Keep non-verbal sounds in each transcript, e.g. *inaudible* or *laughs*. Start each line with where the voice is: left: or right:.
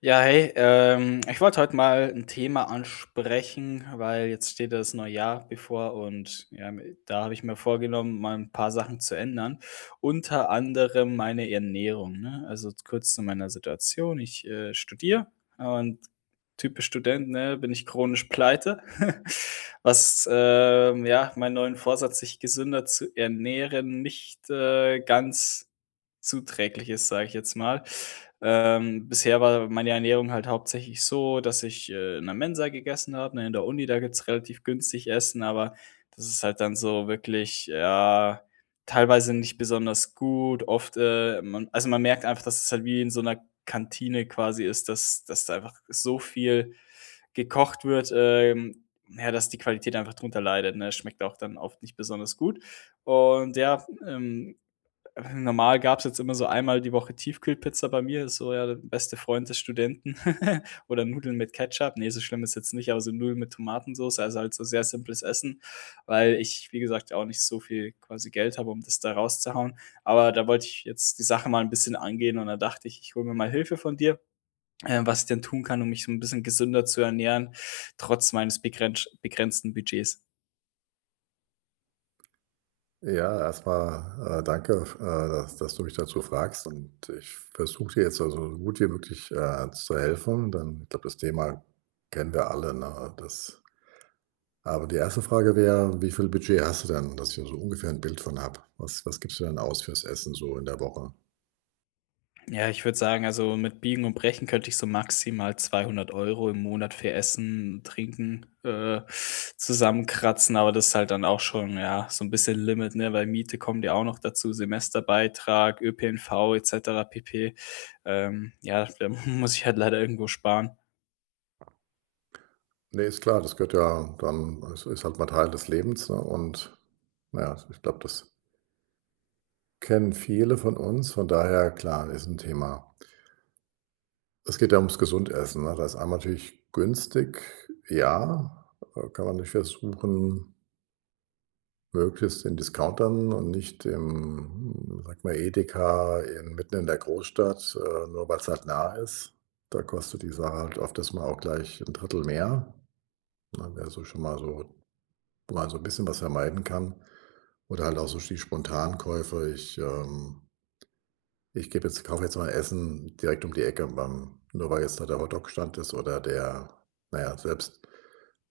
left: Ja, hey, ich wollte heute mal ein Thema ansprechen, weil jetzt steht das neue Jahr bevor und ja, da habe ich mir vorgenommen, mal ein paar Sachen zu ändern, unter anderem meine Ernährung, ne? Also, kurz zu meiner Situation. Ich studiere und typisch Student, ne, bin ich chronisch pleite, *laughs* was, ja, meinen neuen Vorsatz, sich gesünder zu ernähren, nicht ganz Zuträglich ist, sage ich jetzt mal. Bisher war meine Ernährung halt hauptsächlich so, dass ich in der Mensa gegessen habe, ne, in der Uni, da gibt's relativ günstig Essen, aber das ist halt dann so wirklich, ja, teilweise nicht besonders gut. Oft man merkt einfach, dass es halt wie in so einer Kantine quasi ist, dass da einfach so viel gekocht wird, ja, dass die Qualität einfach drunter leidet, ne? Schmeckt auch dann oft nicht besonders gut. Und ja, normal gab's jetzt immer so einmal die Woche Tiefkühlpizza bei mir, ist so ja der beste Freund des Studenten *laughs* oder Nudeln mit Ketchup. Ne, so schlimm ist jetzt nicht, aber so Nudeln mit Tomatensoße, also halt so sehr simples Essen, weil ich, wie gesagt, ja auch nicht so viel quasi Geld habe, um das da rauszuhauen. Aber da wollte ich jetzt die Sache mal ein bisschen angehen und da dachte ich, ich hole mir mal Hilfe von dir, was ich denn tun kann, um mich so ein bisschen gesünder zu ernähren, trotz meines begrensch begrenzten Budgets.
right: Ja, erstmal danke, f dass du mich dazu fragst und ich versuche dir jetzt, also, so gut wie möglich, zu helfen, denn ich glaube, das Thema kennen wir alle, ne? Das Aber die erste Frage wäre: Wie viel Budget hast du denn, dass ich so ungefähr ein Bild von habe? Was gibst du denn aus fürs Essen so in der Woche?
left: Ja, ich würde sagen, also mit Biegen und Brechen könnte ich so maximal 200 € im Monat für Essen, Trinken, zusammenkratzen, aber das ist halt dann auch schon, ja, so ein bisschen Limit, ne, weil Miete kommt ja auch noch dazu, Semesterbeitrag, ÖPNV et cetera pp. Ja, da *laughs* muss ich halt leider irgendwo sparen.
right: Ne, ist klar, das gehört ja dann, es ist halt mal Teil des Lebens, ne? Und naja, ich glaube, das kennen viele von uns. Von daher, klar, ist ein Thema. Es geht ja ums Gesundessen, ne? Da ist einmal natürlich günstig, ja, kann man nicht versuchen, möglichst in Discountern und nicht im, sag mal, Edeka in mitten in der Großstadt, nur weil es halt nah ist. Da kostet die Sache halt oft, das mal auch gleich ein Drittel mehr, ne? Wäre so schon mal so, wo man so ein bisschen was vermeiden kann. Oder halt auch so die Spontankäufe. Ich gebe jetzt, kaufe jetzt mal Essen direkt um die Ecke beim, nur weil jetzt da der Hotdog-Stand ist oder der, na ja, selbst,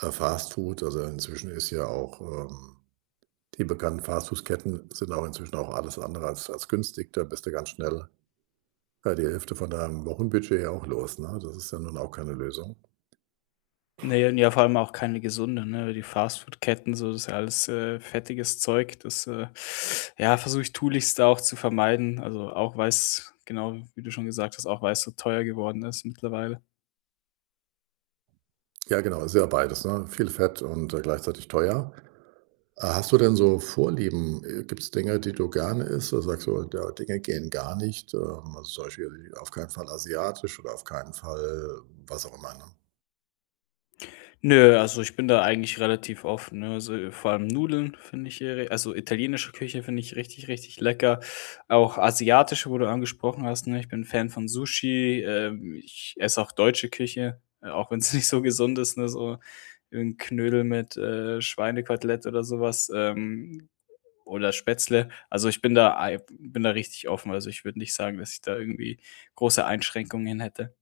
right: Fastfood. Also, inzwischen ist ja auch, die bekannten Fastfood-Ketten sind auch inzwischen auch alles andere als günstig. Da bist du ganz schnell, ja, die Hälfte von deinem Wochenbudget ja auch los, ne? Das ist ja nun auch keine Lösung.
left: Ne, und ja, vor allem auch keine gesunde, ne? Die Fastfood-Ketten, so, das ist ja alles fettiges Zeug. Das, ja, versuche ich tunlichst auch zu vermeiden. Also, auch weil's genau, wie du schon gesagt hast, auch weil's so teuer geworden ist mittlerweile.
right: Ja, genau, ist ja beides, ne? Viel Fett und, gleichzeitig teuer. Hast du denn so Vorlieben? Gibt es Dinge, die du gerne isst? Oder sagst du, ja, Dinge gehen gar nicht? Also zum Beispiel auf keinen Fall asiatisch oder auf keinen Fall was auch immer, ne?
left: Nö, also ich bin da eigentlich relativ offen, ne? Also, vor allem also italienische Küche finde ich richtig, richtig lecker. Auch asiatische, wo du angesprochen hast, ne? Ich bin Fan von Sushi. Ich esse auch deutsche Küche, auch wenn es *laughs* nicht so gesund ist, ne? So ein Knödel mit Schweinekotelett oder sowas oder Spätzle. Also, ich bin da ei bin da richtig offen. Also, ich würde nicht sagen, dass ich da irgendwie große Einschränkungen hätte.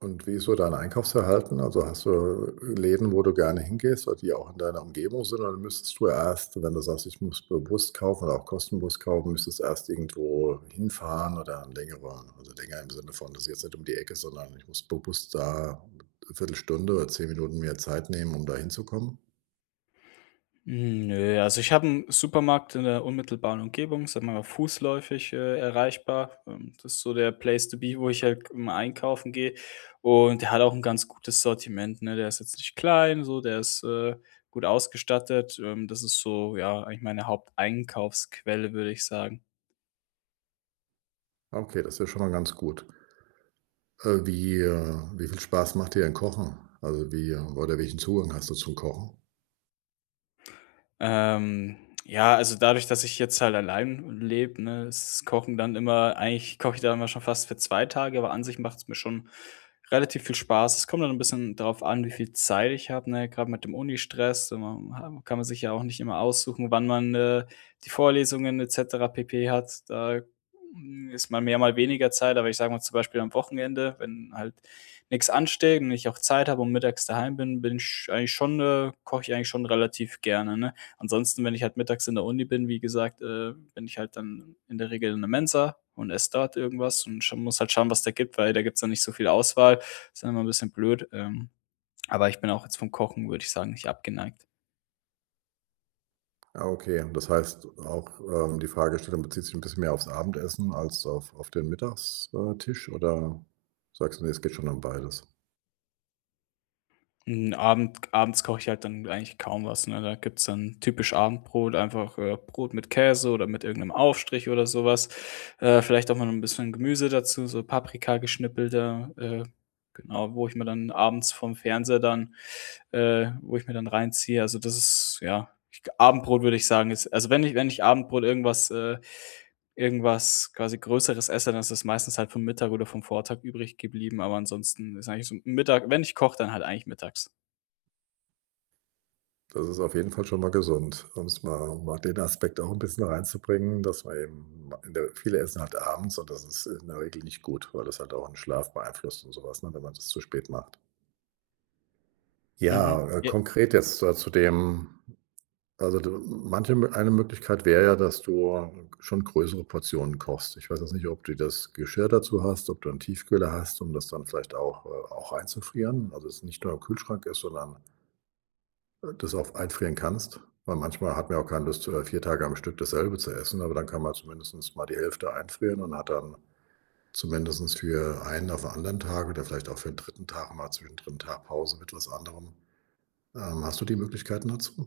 right: Und wie ist so dein Einkaufsverhalten? Also hast du Läden, wo du gerne hingehst oder die auch in deiner Umgebung sind? Oder müsstest du erst, wenn du sagst, ich muss bewusst kaufen oder auch kostenlos kaufen, müsstest du erst irgendwo hinfahren oder längere, also länger im Sinne von, das ist jetzt nicht um die Ecke, sondern ich muss bewusst da eine Viertelstunde oder 10 Minuten mehr Zeit nehmen, um da hinzukommen?
left: Hm, nö, also ich habe einen Supermarkt in der unmittelbaren Umgebung, sagen wir mal fußläufig, erreichbar. Das ist so der Place to be, wo ich halt immer einkaufen gehe. Und der hat auch ein ganz gutes Sortiment, ne? Der ist jetzt nicht klein, so, der ist gut ausgestattet. Das ist so, ja, eigentlich meine Haupteinkaufsquelle, würde ich sagen.
right: Okay, das ist ja schon mal ganz gut. Wie wie viel Spaß macht dir denn Kochen? Also, wie oder welchen Zugang hast du zum Kochen?
left: Ähm, ja, also dadurch, dass ich jetzt halt allein lebe, ne, ist das Kochen dann immer eigentlich koche ich da immer schon fast für 2 Tage, aber an sich macht's mir schon relativ viel Spaß. Es kommt dann ein bisschen darauf an, wie viel Zeit ich habe, ne? Gerade mit dem Unistress, da man ha kann man sich ja auch nicht immer aussuchen, wann man die Vorlesungen et cetera pp. Hat. Da, hm, ist mal mehr, mal weniger Zeit, aber ich sage mal zum Beispiel am Wochenende, wenn halt nichts ansteht und ich auch Zeit habe und mittags daheim bin, koche ich eigentlich schon relativ gerne, ne? Ansonsten, wenn ich halt mittags in der Uni bin, wie gesagt, bin ich halt dann in der Regel in der Mensa und esse dort irgendwas und scha muss halt schauen, was da gibt, weil da gibt es dann nicht so viel Auswahl. Ist dann immer ein bisschen blöd, aber ich bin auch jetzt vom Kochen, würde ich sagen, nicht abgeneigt.
right: Ah, okay. Das heißt auch, die Fragestellung bezieht sich ein bisschen mehr aufs Abendessen als auf den Mittagstisch, oder sagst du: „Ne, es geht schon um beides?"
left: Abends koche ich halt dann eigentlich kaum was, ne? Da gibt's dann typisch Abendbrot, einfach, Brot mit Käse oder mit irgendeinem Aufstrich oder sowas. Vielleicht auch mal ein bisschen Gemüse dazu, so Paprika geschnippelte, genau, wo ich mir dann abends vom Fernseher dann wo ich mir dann reinziehe. Also, das ist ja, ich Abendbrot würde ich sagen, ist also, wenn ich Abendbrot irgendwas quasi Größeres esse, dann ist es meistens halt vom Mittag oder vom Vortag übrig geblieben, aber ansonsten ist eigentlich so Mittag wenn ich koche, dann halt eigentlich mittags.
right: Das ist auf jeden Fall schon mal gesund, um mal den Aspekt auch ein bisschen reinzubringen, dass man eben, in der viele essen halt abends und das ist in der Regel nicht gut, weil das halt auch 'n Schlaf beeinflusst und sowas, ne, wenn man das zu spät macht.
left: Mhm.
right: Ja,
left: Ja.
right: konkret jetzt, zu dem also, eine Möglichkeit wäre ja, dass du schon größere Portionen kochst. Ich weiß jetzt nicht, ob du das Geschirr dazu hast, ob du einen Tiefkühler hast, um das dann vielleicht auch einzufrieren, also, es nicht nur im Kühlschrank ist, sondern, das auch einfrieren kannst, weil manchmal hat man ja auch keine Lust, 4 Tage am Stück dasselbe zu essen, aber dann kann man zumindest mal die Hälfte einfrieren und hat dann zumindest für einen auf 'n anderen Tag oder vielleicht auch für den dritten Tag mal zwischendrin 'n Tag Pause mit was anderem. Hast du die Möglichkeiten dazu?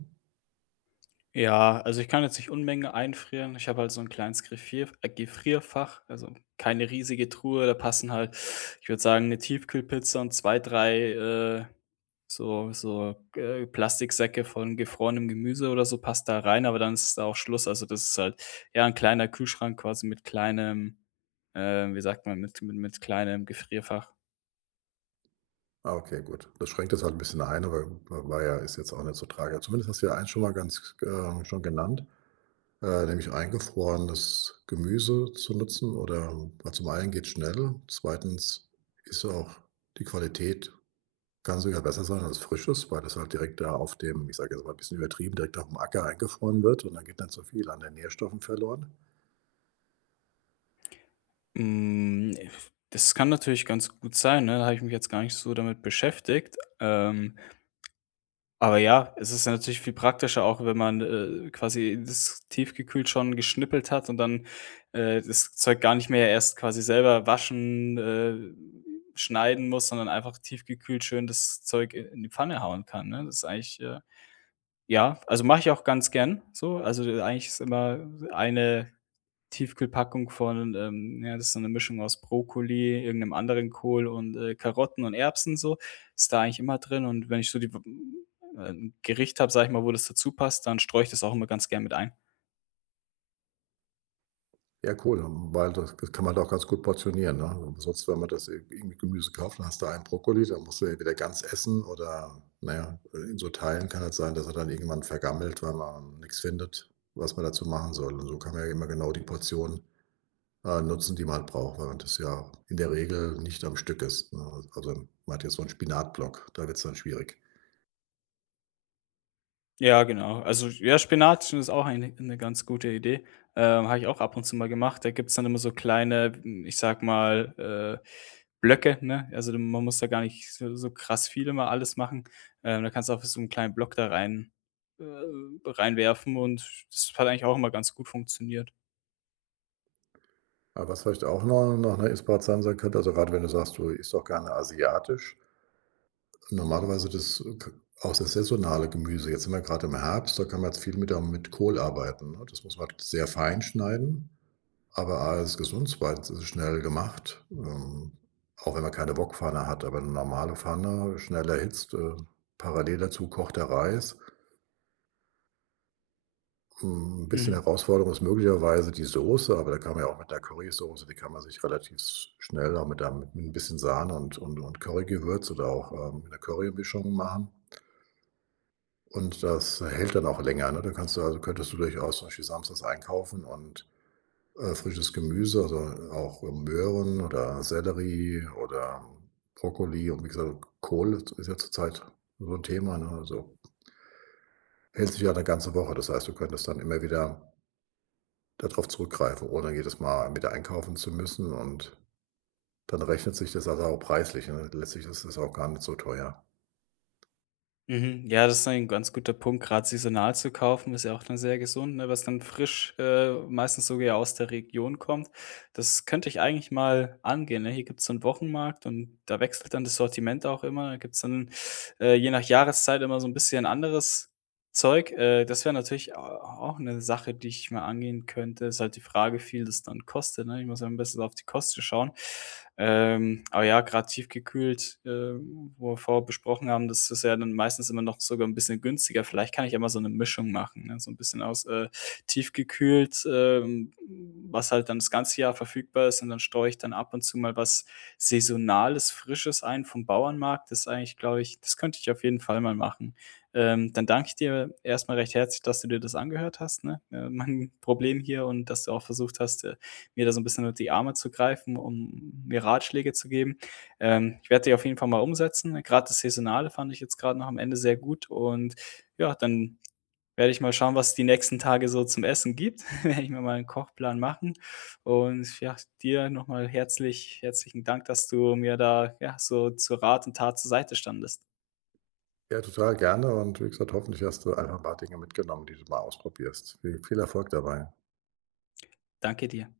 left: Ja, also ich kann jetzt nicht Unmengen einfrieren. Ich habe halt so ein kleines Griffier Gefrierfach, also keine riesige Truhe. Da passen halt, ich würde sagen, eine Tiefkühlpizza und zwei, drei Plastiksäcke von gefrorenem Gemüse oder so passt da rein, aber dann ist da auch Schluss. Also, das ist halt, ja, ein kleiner Kühlschrank quasi mit kleinem, wie sagt man, mit kleinem Gefrierfach.
right: Ah, okay, gut. Das schränkt das halt ein bisschen ein, aber war ja ist jetzt auch nicht so tragisch. Zumindest hast du ja eins schon mal ganz, schon genannt, nämlich eingefrorenes Gemüse zu nutzen, oder weil zum einen geht schnell, zweitens ist auch die Qualität kann sogar besser sein als Frisches, weil das halt direkt da auf dem, ich sage jetzt mal ein bisschen übertrieben, direkt auf dem Acker eingefroren wird und dann geht dann so viel an den Nährstoffen verloren.
left: Hm, das kann natürlich ganz gut sein, ne? Da habe ich mich jetzt gar nicht so damit beschäftigt. Aber ja, es ist ja natürlich viel praktischer, auch wenn man quasi das tiefgekühlt schon geschnippelt hat und dann, das Zeug gar nicht mehr erst quasi selber waschen, schneiden muss, sondern einfach tiefgekühlt schön das Zeug i in die Pfanne hauen kann, ne? Ja, also mache ich auch ganz gern so. Also, eigentlich ist immer eine Tiefkühlpackung von, ja, das ist so eine Mischung aus Brokkoli, irgendeinem anderen Kohl und, Karotten und Erbsen so, ist da eigentlich immer drin. Und wenn ich so die 'n Gericht habe, sage ich mal, wo das dazu passt, dann streue ich das auch immer ganz gern mit ein.
right: Ja, cool, weil das kann man doch ganz gut portionieren, ne? Sonst, wenn man das irgendwie Gemüse kauft, dann hast du einen Brokkoli, dann musst du entweder ganz essen oder, naja, ja, in so Teilen kann es sein, dass er dann irgendwann vergammelt, weil man nichts findet, was man dazu machen soll. Und so kann man ja immer genau die Portion, nutzen, die man halt braucht, weil das ja in der Regel nicht am Stück ist, ne? Also, man hat jetzt so einen Spinatblock, da wird es dann schwierig.
left: Ja, genau. Also, ja, Spinat ist auch eine 'ne ganz gute Idee. Habe ich auch ab und zu mal gemacht. Da gibt's dann immer so kleine, hm, ich sag mal, äh, Blöcke, ne? Also, d man muss da gar nicht so so krass viel immer alles machen. Da kannst du auch so einen kleinen Block da äh, reinwerfen und das hat eigentlich auch immer ganz gut funktioniert.
right: Aber was vielleicht auch noch 'ne Inspiration sein könnte, also, gerade wenn du sagst, du isst doch gerne asiatisch. Normalerweise das k auch das saisonale Gemüse. Jetzt sind wir gerade im Herbst, da kann man jetzt viel mit Kohl arbeiten, ne? Das muss man halt sehr fein schneiden, aber A ist gesund, zweitens ist es schnell gemacht, auch wenn man keine Wokpfanne hat, aber eine normale Pfanne, schnell erhitzt, parallel dazu kocht der Reis. Ein bisschen
left: Mhm.
right: Herausforderung ist möglicherweise die Soße, aber da kann man ja auch mit der Currysoße, die kann man sich relativ schnell auch mit 'n bisschen Sahne und und Currygewürz oder auch, mit 'ner Currymischung machen. Und das hält dann auch länger, ne? Da kannst du also könntest du durchaus zum Beispiel samstags einkaufen und, frisches Gemüse, also auch Möhren oder Sellerie oder Brokkoli, und wie gesagt, Kohl ist ja zurzeit so ein Thema, ne? Also, hält sich ja eine ganze Woche. Das heißt, du könntest dann immer wieder da drauf zurückgreifen, ohne jedes Mal wieder einkaufen zu müssen, und dann rechnet sich das also auch preislich, ne? Letztlich ist es auch gar nicht so teuer.
left: Mhm. Ja, das ist ein ganz guter Punkt. Grad saisonal zu kaufen ist ja auch dann sehr gesund, ne, was dann frisch, meistens sogar ja aus der Region kommt. Das könnte ich eigentlich mal angehen, ne? Hier gibt es so einen Wochenmarkt und da wechselt dann das Sortiment auch immer. Da gibt es dann, je nach Jahreszeit immer so ein bisschen anderes Zeug, das wäre natürlich a auch eine Sache, die ich mal angehen könnte. Ist halt die Frage, wie viel das dann kostet, ne? Ich muss ja ein bisschen auf die Kosten schauen. Aber ja, grad tiefgekühlt, wo wir vorher besprochen haben, das ist ja dann meistens immer noch sogar ein bisschen günstiger. Vielleicht kann ich ja mal so eine Mischung machen, ne? So ein bisschen aus tiefgekühlt, was halt dann das ganze Jahr verfügbar ist und dann streue ich dann ab und zu mal was Saisonales, Frisches ein vom Bauernmarkt. Das ist eigentlich, glaube ich das könnte ich auf jeden Fall mal machen. Dann danke ich dir erstmal recht herzlich, dass du dir das angehört hast, ne, mein *laughs* Problem hier und dass du auch versucht hast, mir da so ein bisschen unter die Arme zu greifen, um mir Ratschläge zu geben. Ich werde die auf jeden Fall mal umsetzen. Gerade das Saisonale fand ich jetzt gerade noch am Ende sehr gut und ja, dann werde ich mal schauen, was es die nächsten Tage so zum Essen gibt. *laughs* Werde ich mir mal einen Kochplan machen und ja, dir nochmal mal herzlich herzlichen Dank, dass du mir da, ja, so zu Rat und Tat zur Seite standest.
right: Ja, total gerne und wie gesagt, hoffentlich hast du einfach ein paar Dinge mitgenommen, die du mal ausprobierst. Viel viel Erfolg dabei.
left: Danke dir.